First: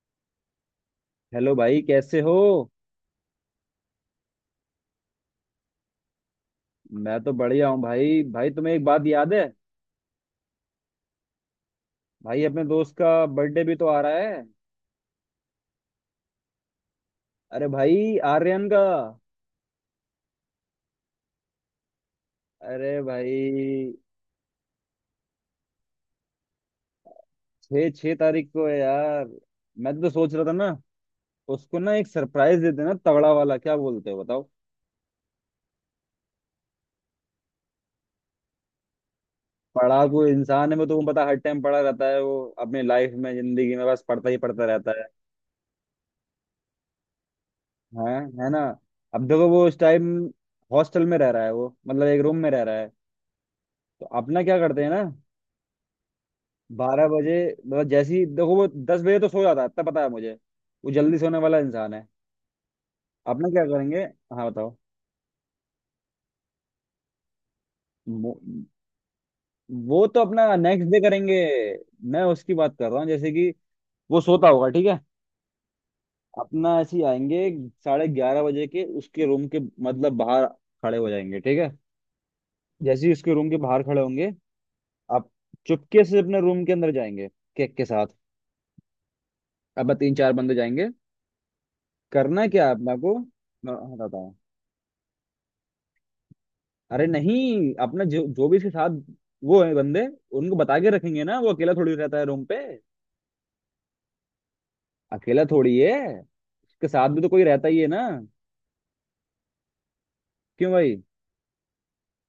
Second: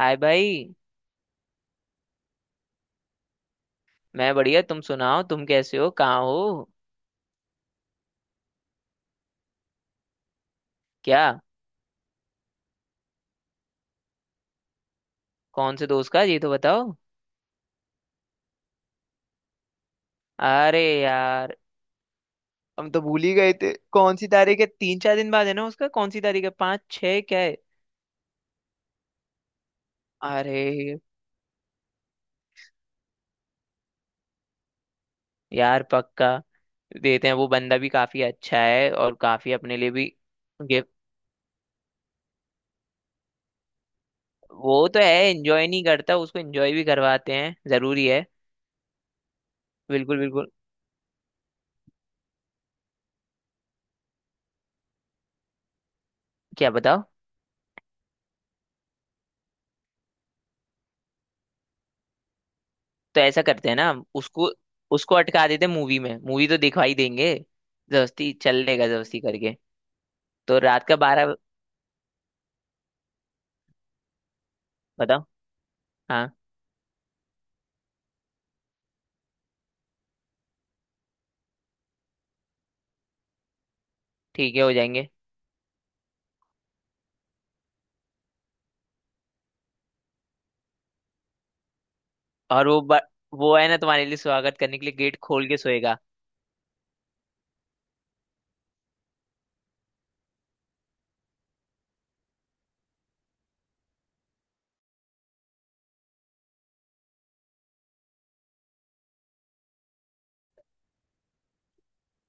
हाय भाई। हेलो भाई, कैसे हो। मैं बढ़िया, तुम सुनाओ, तुम कैसे हो, कहाँ हो? मैं तो बढ़िया हूँ भाई। भाई, तुम्हें एक बात याद है? क्या? भाई, अपने दोस्त का बर्थडे भी तो आ रहा है। कौन से दोस्त का, ये तो बताओ। अरे भाई, आर्यन का। अरे यार, हम अरे तो भूल ही गए थे। भाई, कौन सी तारीख है? 3 4 दिन बाद है ना उसका? कौन सी तारीख है, 5 6, क्या है? छः छः तारीख को है यार। मैं तो सोच रहा था ना, अरे उसको ना एक सरप्राइज देते ना, तगड़ा वाला। क्या बोलते हो बताओ। यार, पक्का देते हैं। वो बंदा भी काफी अच्छा है और काफी अपने लिए भी। पढ़ाकू इंसान है वो, गिफ्ट। तुम्हें पता, हर टाइम पढ़ा रहता है। वो अपनी लाइफ में, जिंदगी में, बस पढ़ता ही पढ़ता वो रहता तो है, है। एंजॉय नहीं करता, उसको एंजॉय भी करवाते हैं, जरूरी है। है। है ना। अब देखो वो उस टाइम बिल्कुल बिल्कुल। हॉस्टल में रह रहा है, वो मतलब एक रूम में रह रहा है। तो अपना क्या करते हैं ना, क्या बताओ? 12 बजे, मतलब जैसे ही देखो वो 10 बजे तो सो जाता है, इतना पता है मुझे। वो जल्दी सोने वाला इंसान है। तो ऐसा अपना क्या करते हैं ना करेंगे, हम हाँ उसको बताओ। उसको अटका देते हैं मूवी में। मूवी तो दिखा ही देंगे। वो जबरदस्ती चल लेगा, जबरदस्ती करके। वो तो अपना तो रात नेक्स्ट का डे 12। करेंगे। मैं उसकी बात कर रहा हूँ, जैसे कि वो सोता होगा ठीक है, बताओ। हाँ। अपना ऐसे ही आएंगे। 11:30 बजे के उसके रूम के, मतलब बाहर खड़े हो जाएंगे, ठीक है। जैसे ही उसके रूम के बाहर खड़े होंगे, ठीक है, हो जाएंगे। आप चुपके से अपने रूम के अंदर जाएंगे केक के साथ। अब तीन चार बंदे जाएंगे, करना क्या और है अपना को। वो है ना, हाँ, तुम्हारे लिए बताओ। स्वागत करने के लिए गेट खोल के सोएगा। अरे नहीं, अपना जो जो भी इसके साथ वो है बंदे, उनको बता के रखेंगे ना। वो अकेला थोड़ी रहता है रूम पे, अकेला थोड़ी है, उसके साथ भी तो कोई रहता ही है ना। क्यों भाई।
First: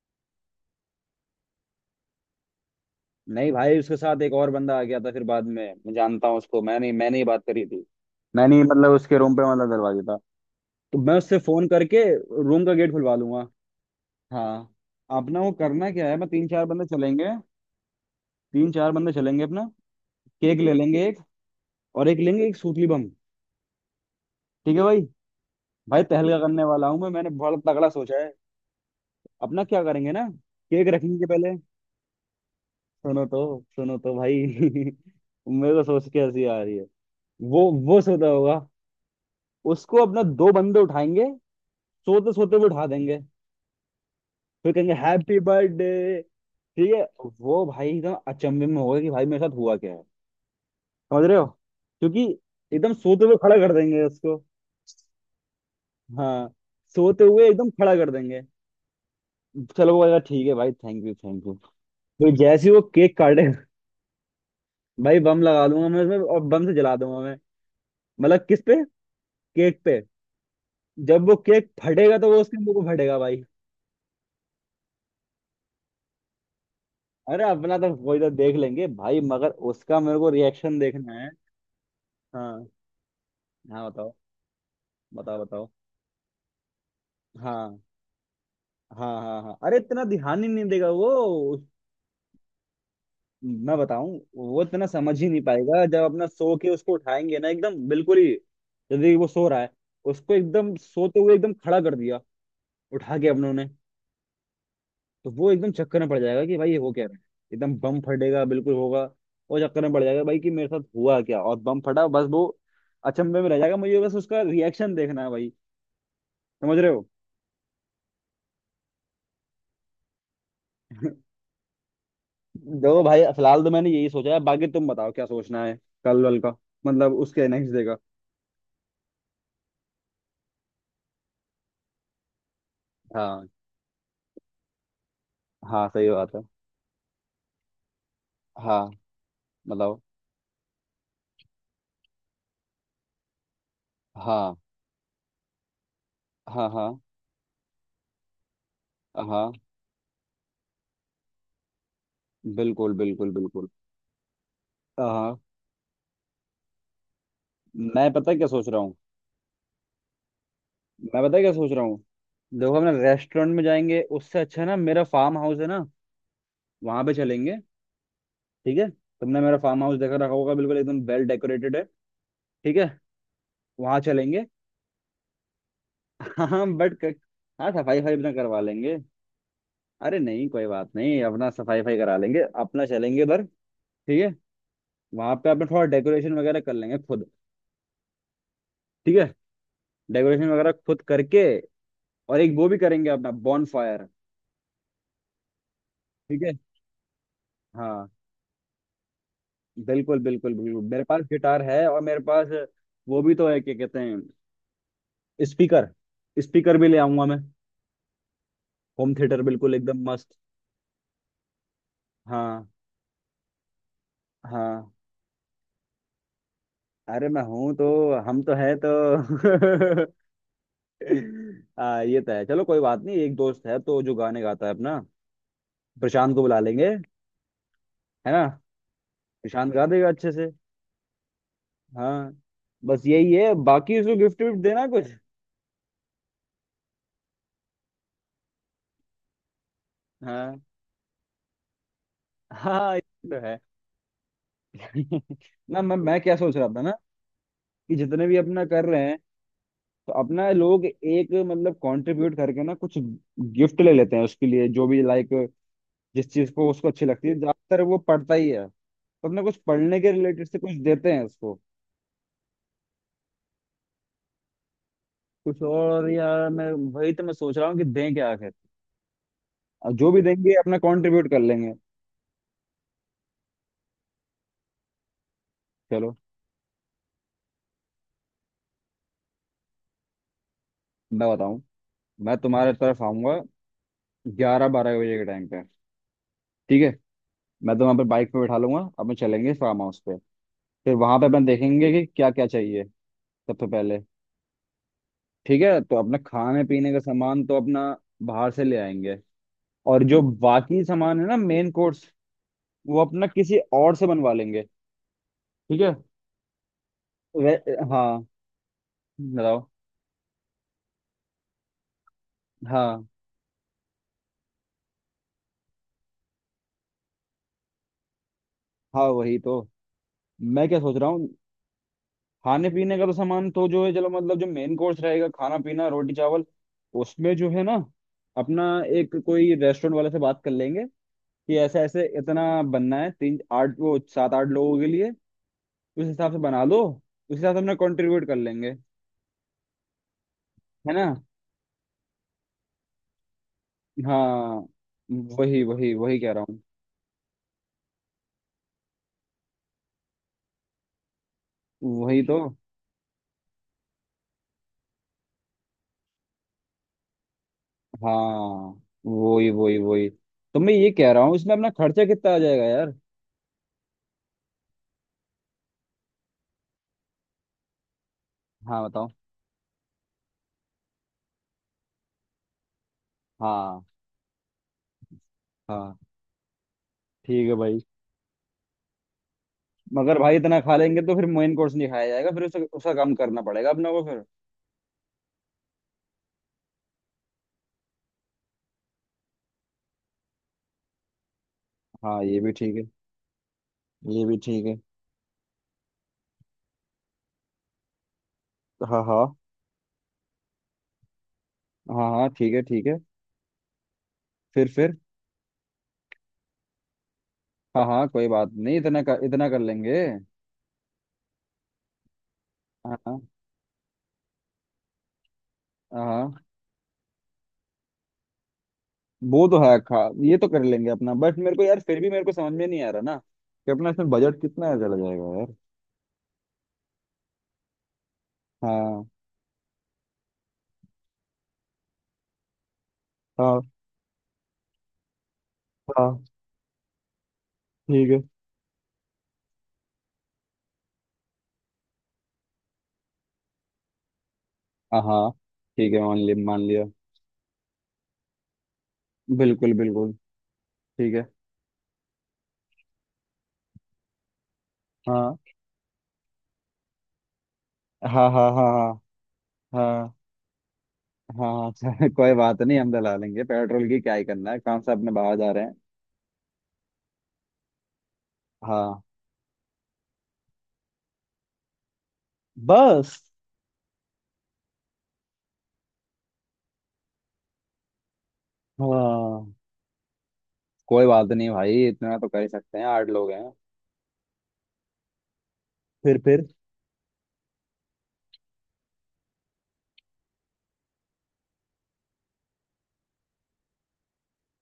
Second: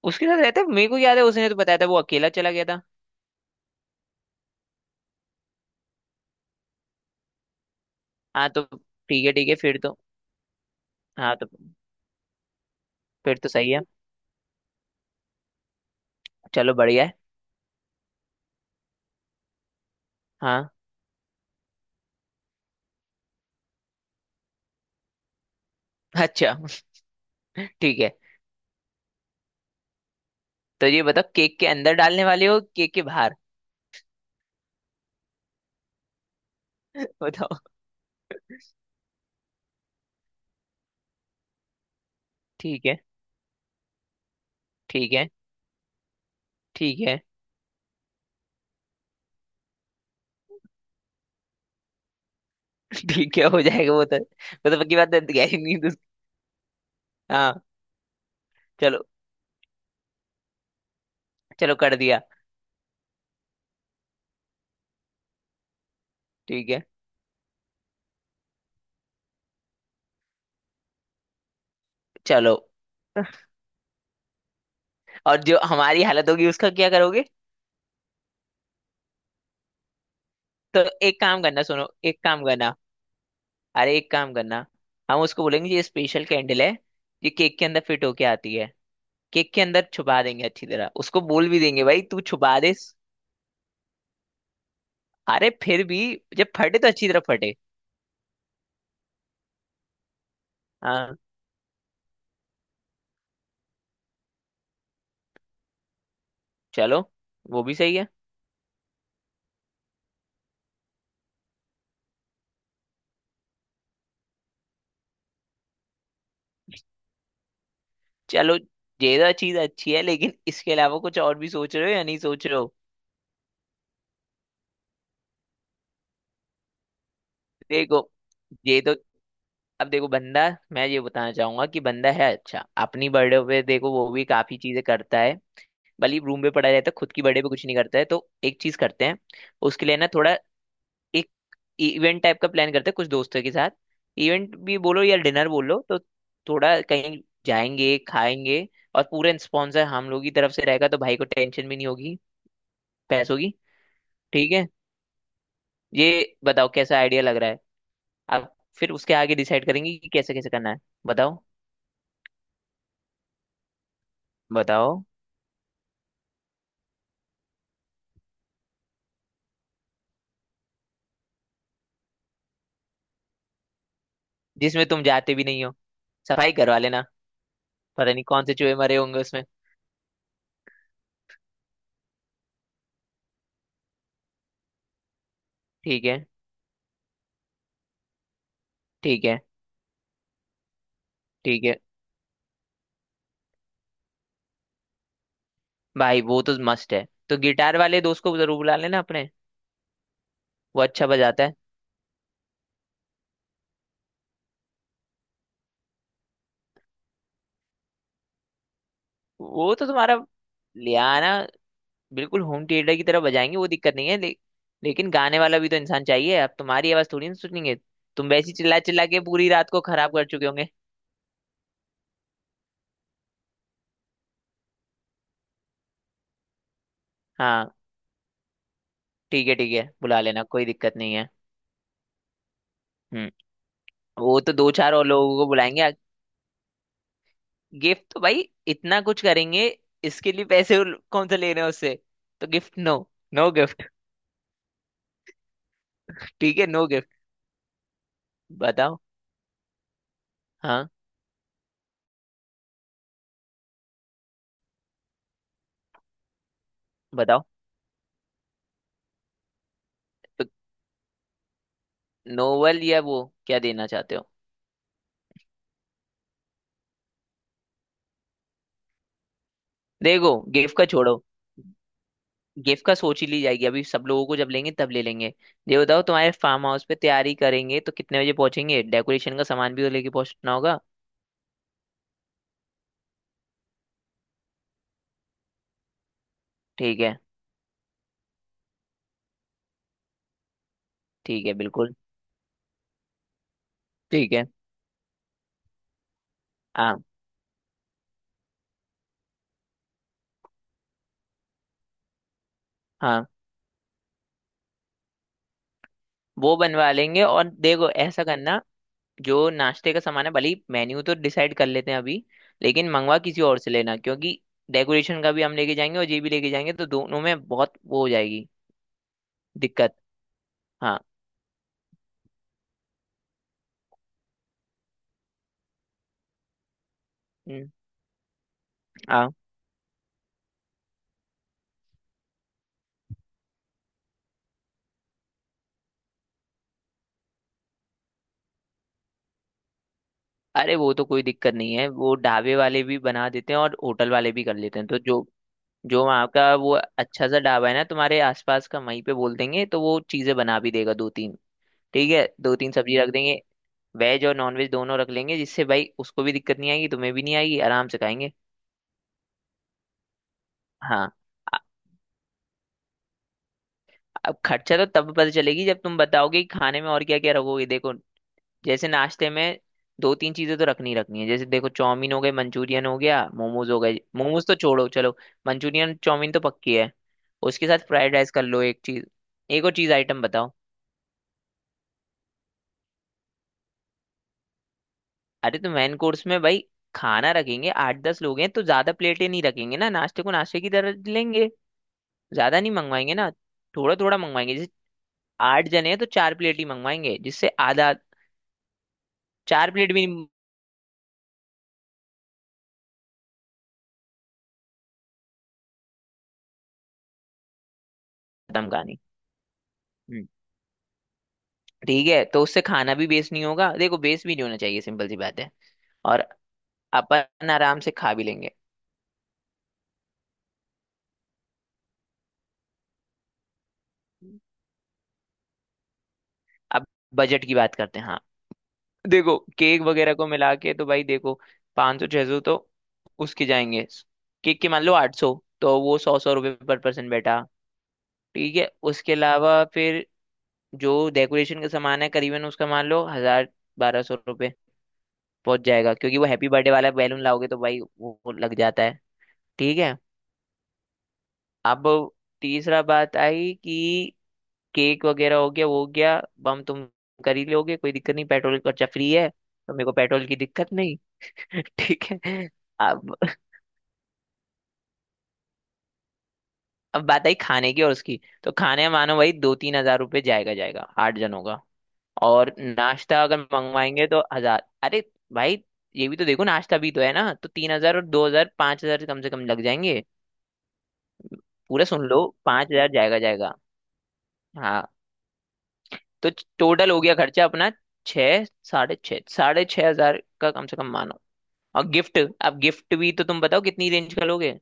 उसके साथ रहता है, मेरे को याद है, उसने तो बताया था, वो अकेला चला गया था। नहीं भाई, उसके साथ एक और बंदा आ गया था फिर बाद में, मैं जानता हूँ उसको। मैंने मैंने ही बात करी थी। हाँ मैंने ही तो मतलब उसके ठीक है रूम ठीक पे, है, मतलब फिर तो। दरवाजे था। तो मैं हाँ उससे तो फोन करके रूम का गेट खुलवा फिर लूंगा। तो सही है। हाँ, अपना वो करना क्या है, मैं तीन चार चलो बंदे बढ़िया है। चलेंगे, तीन चार बंदे चलेंगे अपना। केक हाँ। ले लेंगे एक, और एक लेंगे एक सूतली बम। ठीक है भाई। भाई तहलका अच्छा। करने वाला हूँ मैं, मैंने बहुत तगड़ा ठीक है। सोचा है। अपना क्या करेंगे ना, केक तो ये बताओ, रखेंगे पहले। केक के अंदर डालने वाले हो, केक के सुनो बाहर? तो, सुनो तो भाई, मेरे को सोच के हंसी आ रही है। बताओ। वो वो सोता होगा, उसको अपना दो बंदे उठाएंगे, सोते सोते वो उठा ठीक है देंगे। फिर कहेंगे ठीक है। हैप्पी बर्थडे, ठीक ठीक है। है वो भाई एकदम अचंभे में होगा कि भाई मेरे साथ हुआ क्या है, समझ रहे हो। क्योंकि एकदम सोते हुए ठीक है, खड़ा हो कर जाएगा। देंगे वो तो उसको। वो तो पक्की बात है, गहरी नींद हाँ, सोते हुए हाँ। एकदम खड़ा कर देंगे। चलो। चलो वो कहेगा ठीक है भाई, थैंक यू थैंक यू। चलो, कर दिया। तो जैसे ही वो केक काटे, भाई बम लगा दूंगा मैं उसमें, और बम ठीक से है। जला दूंगा मैं। मतलब किस पे, केक पे। जब वो केक फटेगा तो वो चलो। उसके मुंह को फटेगा भाई। और जो हमारी हालत होगी, उसका क्या करोगे? अरे अपना तो कोई तो देख लेंगे भाई, मगर उसका मेरे को रिएक्शन तो देखना एक है। काम करना, सुनो, एक काम हाँ। करना। हाँ अरे एक बताओ, काम करना। हम बताओ उसको बताओ। बोलेंगे ये स्पेशल कैंडल है, ये केक के हाँ अंदर फिट होके आती है। हाँ हाँ केक हाँ, के अरे अंदर इतना छुपा ध्यान देंगे ही नहीं अच्छी देगा तरह, वो। उसको बोल भी उस- देंगे भाई तू छुपा दे। मैं बताऊं, वो इतना समझ ही नहीं अरे फिर पाएगा भी, जब अपना जब सो के फटे तो उसको अच्छी तरह उठाएंगे ना फटे। एकदम बिल्कुल ही। यदि वो सो रहा है, उसको एकदम हाँ। सोते हुए एकदम खड़ा कर दिया, उठा के अपनों ने, तो वो एकदम चक्कर में पड़ जाएगा कि भाई ये हो चलो, क्या रहा है। वो एकदम भी सही बम है। फटेगा, बिल्कुल होगा। और चक्कर में पड़ जाएगा भाई कि मेरे साथ हुआ क्या, और बम फटा, बस वो अचंभे में रह जाएगा। मुझे बस उसका रिएक्शन देखना है भाई, समझ रहे हो। चलो, ये तो चीज अच्छी है। लेकिन इसके अलावा कुछ और भी सोच रहे हो या नहीं सोच रहे हो? देखो भाई, फिलहाल तो मैंने यही सोचा है, बाकी तुम बताओ क्या सोचना है। कल वल का, मतलब उसके नेक्स्ट डे का। देखो, ये तो, अब देखो बंदा, मैं ये बताना चाहूंगा कि बंदा है अच्छा। अपनी बर्थडे हाँ, पे देखो वो भी काफी चीजें करता है। हाँ सही भले बात है। रूम पे पड़ा रहता है, खुद की बर्थडे पे कुछ नहीं करता है, तो एक चीज हाँ करते हैं। उसके लिए बताओ। ना थोड़ा एक इवेंट टाइप का प्लान करते हैं कुछ दोस्तों के साथ। हाँ इवेंट भी बोलो या डिनर बोलो, तो हाँ थोड़ा हाँ कहीं जाएंगे, खाएंगे। और पूरे हाँ, स्पॉन्सर हम लोग की तरफ से रहेगा, तो भाई को टेंशन भी नहीं होगी बिल्कुल बिल्कुल पैसों की। बिल्कुल। ठीक है, हाँ, ये बताओ कैसा आइडिया लग रहा है? मैं पता है क्या अब सोच रहा फिर हूँ। उसके आगे डिसाइड करेंगे कि कैसे कैसे करना है। मैं पता बताओ है क्या सोच रहा हूँ। देखो, अपना रेस्टोरेंट में जाएंगे उससे अच्छा है ना, बताओ। मेरा फार्म हाउस है ना, वहां पे चलेंगे। ठीक है, तुमने मेरा फार्म हाउस देखा रखा होगा, बिल्कुल एकदम वेल डेकोरेटेड है। ठीक है, वहां चलेंगे। जिसमें तुम जाते भी नहीं हो। सफाई हाँ करवा लेना, बट, हाँ सफाई पता फाई नहीं अपना कौन से करवा चूहे मरे लेंगे। होंगे उसमें। अरे नहीं कोई बात नहीं, अपना सफाई फाई करा लेंगे। अपना चलेंगे उधर, ठीक है। वहां पे अपना थोड़ा ठीक है डेकोरेशन वगैरह कर लेंगे खुद। ठीक है, ठीक है। डेकोरेशन वगैरह खुद करके, ठीक है और एक वो भी करेंगे अपना बॉन फायर। भाई, वो ठीक तो है। मस्त है, तो गिटार वाले हाँ, दोस्त को जरूर बुला लेना अपने। बिल्कुल बिल्कुल वो बिल्कुल। मेरे अच्छा पास बजाता है। गिटार है और मेरे पास वो भी तो है, क्या कहते हैं, स्पीकर। स्पीकर भी ले आऊंगा मैं, होम थिएटर, वो बिल्कुल तो एकदम तुम्हारा, मस्त। ले आना। बिल्कुल होम हाँ। थिएटर की तरह बजाएंगे, वो दिक्कत नहीं है हाँ, लेकिन गाने वाला भी तो इंसान चाहिए। अब तुम्हारी आवाज अरे थोड़ी ना मैं हूं सुनेंगे, तो। तुम हम वैसी तो है चिल्ला चिल्ला के पूरी रात को तो। खराब कर चुके होंगे। आ, ये तो है, चलो कोई बात नहीं। एक दोस्त है तो जो गाने गाता है अपना, प्रशांत को बुला लेंगे। है हाँ, ना। ठीक है प्रशांत ठीक गा है, देगा बुला अच्छे लेना, से। कोई दिक्कत नहीं है। हाँ, बस हम्म, यही है, बाकी उसको वो गिफ्ट तो विफ्ट दो देना चार और कुछ। लोगों को बुलाएंगे। गिफ्ट तो भाई इतना कुछ करेंगे, इसके लिए हाँ, पैसे कौन से ले रहे हैं उससे? तो गिफ्ट, हाँ ये नो। तो नो है। गिफ्ट। ना, मैं क्या सोच ठीक रहा है, था नो ना, गिफ्ट। कि जितने भी अपना कर बताओ। रहे हैं तो अपना लोग हाँ एक, मतलब कंट्रीब्यूट करके ना कुछ गिफ्ट ले लेते हैं उसके लिए, जो भी लाइक जिस चीज को उसको अच्छी लगती है। बताओ। ज्यादातर वो पढ़ता ही है, तो अपना कुछ पढ़ने के तो रिलेटेड से कुछ देते हैं उसको। नोवेल, या वो क्या देना चाहते हो? कुछ और यार, मैं वही तो मैं सोच रहा हूँ कि दें क्या आखिर। अब जो भी देखो देंगे गिफ्ट अपना का छोड़ो, कंट्रीब्यूट कर लेंगे। गिफ्ट का सोच ही ली जाएगी अभी। सब लोगों को जब लेंगे तब ले लेंगे। ये बताओ, चलो, तुम्हारे फार्म हाउस पे तैयारी करेंगे तो कितने बजे पहुंचेंगे? डेकोरेशन का सामान भी तो लेके पहुंचना होगा। मैं बताऊँ, मैं तुम्हारे तरफ आऊंगा 11-12 बजे के टाइम पे, ठीक है। ठीक है मैं तो वहाँ पे बाइक पे बैठा लूंगा, अपन चलेंगे फार्म हाउस पे। फिर वहां पे अपन ठीक है देखेंगे बिल्कुल। कि क्या क्या चाहिए सबसे पहले। ठीक है। ठीक है, तो अपना खाने पीने हाँ का सामान तो अपना बाहर से ले आएंगे। और जो बाकी सामान है ना, मेन कोर्स, वो अपना हाँ। किसी और से बनवा लेंगे, ठीक है। वो बनवा लेंगे और वे, देखो, ऐसा हाँ करना। जो बताओ। नाश्ते का सामान है, भले ही मेन्यू तो डिसाइड कर लेते हैं अभी, लेकिन हाँ मंगवा किसी और से लेना, क्योंकि डेकोरेशन का भी हम लेके जाएंगे और ये भी लेके जाएंगे, तो दोनों में बहुत वो हो जाएगी, हाँ, वही तो, दिक्कत। मैं क्या सोच हाँ। रहा हूँ, खाने पीने का तो सामान तो जो है चलो, मतलब जो मेन कोर्स रहेगा, खाना पीना रोटी चावल, उसमें जो है हम्म, ना, अपना एक हाँ। कोई रेस्टोरेंट वाले से बात कर लेंगे कि ऐसे ऐसे इतना बनना है, तीन आठ वो सात आठ लोगों के लिए, उस हिसाब से बना लो। उस हिसाब से अपना कंट्रीब्यूट कर लेंगे, अरे है वो तो ना। कोई दिक्कत नहीं है, वो ढाबे वाले भी बना देते हैं और होटल वाले भी कर हाँ, लेते हैं, तो जो, वही वही जो वही वहाँ कह रहा का हूँ। वो अच्छा सा ढाबा है ना तुम्हारे आसपास का, वहीं पे बोल देंगे तो वो चीज़ें बना भी देगा। दो तीन, ठीक वही है, तो। दो तीन सब्जी रख देंगे। वेज और नॉन वेज दोनों रख लेंगे, जिससे भाई उसको भी दिक्कत नहीं आएगी, तुम्हें भी नहीं आएगी, आराम से खाएंगे। हाँ वही वही वही, तो मैं ये कह हाँ। रहा हूँ, इसमें अपना खर्चा कितना आ जाएगा यार। अब खर्चा तो तब पता चलेगी जब तुम बताओगे कि खाने में और क्या क्या रखोगे। देखो हाँ जैसे बताओ। नाश्ते में दो तीन चीजें तो रखनी ही रखनी है। जैसे देखो, चाउमीन हो गए, मंचूरियन हो गया, मोमोज हो हाँ गए। मोमोज तो छोड़ो चलो, मंचूरियन हाँ चाउमीन तो पक्की है। ठीक है उसके भाई। साथ फ्राइड राइस कर लो, एक चीज। एक और चीज मगर आइटम भाई बताओ। इतना खा लेंगे तो फिर मेन कोर्स नहीं खाया जाएगा, फिर उसका उसका कम करना पड़ेगा अपने को फिर। अरे तो मेन कोर्स में भाई खाना रखेंगे, 8 10 लोग हैं तो ज्यादा प्लेटें नहीं रखेंगे ना, नाश्ते को नाश्ते की तरह लेंगे, हाँ ये भी ज्यादा नहीं ठीक है। मंगवाएंगे ना। थोड़ा थोड़ा ये भी मंगवाएंगे, ठीक जैसे है। आठ जने हैं तो चार प्लेट ही मंगवाएंगे, जिससे आधा, हाँ हाँ चार प्लेट भी नहीं। हाँ हाँ ठीक है ठीक है। फिर, हाँ हाँ कोई बात खत्म नहीं, कहानी। इतना कर लेंगे। हम्म, ठीक है, तो उससे खाना भी हाँ वेस्ट नहीं होगा। देखो वेस्ट भी नहीं होना चाहिए, सिंपल सी बात है। हाँ और हाँ। अपन आराम से खा भी लेंगे। वो तो है, खा, ये तो कर लेंगे अपना, बट मेरे को यार फिर भी मेरे को समझ में नहीं आ रहा ना कि अपना इसमें बजट कितना चला जाएगा यार। अब बजट की बात करते हैं। हाँ हाँ देखो, केक वगैरह को मिला के तो भाई देखो, 500 600 तो उसके हाँ जाएंगे। केक के मान लो 800। तो वो सौ हाँ सौ रुपये पर पर्सन बैठा। ठीक है। ठीक है, उसके अलावा फिर जो डेकोरेशन का सामान है, करीबन उसका मान लो 1000 1200 रुपये हाँ हाँ, पहुंच ठीक जाएगा, है, मान क्योंकि वो लिया हैप्पी मान बर्थडे लिया, वाला बैलून लाओगे तो भाई वो लग जाता है। बिल्कुल ठीक है। बिल्कुल। ठीक है। अब तीसरा बात आई कि केक वगैरह हाँ हो गया, वो हो गया, बम तुम कर ही लोगे, कोई दिक्कत नहीं, हाँ हाँ पेट्रोल हाँ। का खर्चा हाँ फ्री है, तो मेरे को हाँ पेट्रोल की दिक्कत नहीं। हाँ। हाँ, ठीक चल, कोई है। बात नहीं, हम डला अब लेंगे पेट्रोल, की क्या ही करना है, काम से अपने बाहर जा रहे हैं। अब बात आई खाने की, और उसकी तो खाने हाँ मानो भाई 2 3 हजार रुपये जाएगा जाएगा आठ जनों का। और बस। नाश्ता अगर मंगवाएंगे तो 1 हजार, अरे भाई ये भी तो देखो, नाश्ता भी तो है ना, तो 3 हजार और 2 हजार, 5 हजार कम से कम हाँ, लग जाएंगे। कोई बात नहीं पूरा भाई, सुन इतना लो, तो कर ही पांच सकते हैं, हजार आठ जाएगा लोग हैं। जाएगा। हाँ। फिर तो फिर टोटल हो गया खर्चा अपना, छः साढ़े छः हजार का कम से कम मानो। और गिफ्ट, अब गिफ्ट भी तो तुम बताओ कितनी रेंज का लोगे?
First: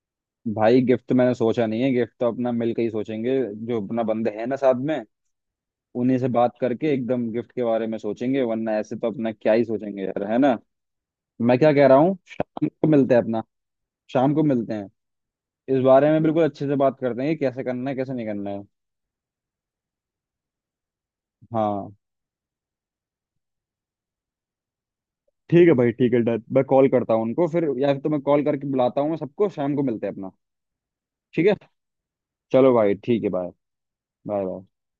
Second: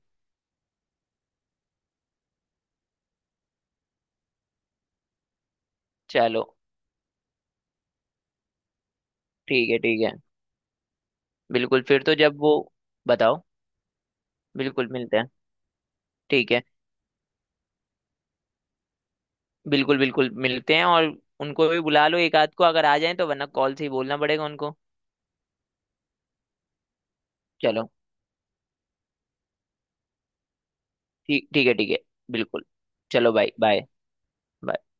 भाई गिफ्ट तो मैंने सोचा नहीं है, गिफ्ट तो अपना मिल के ही सोचेंगे। जो अपना बंदे हैं ना साथ में, उन्हीं से चलो बात करके एकदम गिफ्ट के बारे में सोचेंगे, वरना ऐसे तो अपना क्या ही ठीक है ठीक सोचेंगे है। यार, है ना। मैं क्या बिल्कुल कह रहा फिर तो, हूँ, जब वो, शाम को मिलते हैं बताओ। अपना। शाम को मिलते बिल्कुल हैं, मिलते हैं। इस बारे में बिल्कुल ठीक है अच्छे से बात करते हैं कि कैसे करना है कैसे नहीं करना है। बिल्कुल बिल्कुल, मिलते हैं। और उनको भी हाँ बुला लो एक आध को, अगर आ जाए तो, वरना कॉल से ही बोलना पड़ेगा उनको। ठीक है भाई, ठीक है डन। मैं कॉल करता हूँ उनको फिर, चलो, या फिर तो मैं कॉल करके बुलाता हूँ सबको, शाम को मिलते हैं अपना। ठीक ठीक है। ठीक है ठीक है। बिल्कुल। चलो भाई ठीक है, चलो बाय। भाई, बाय। Bye bye. बाय।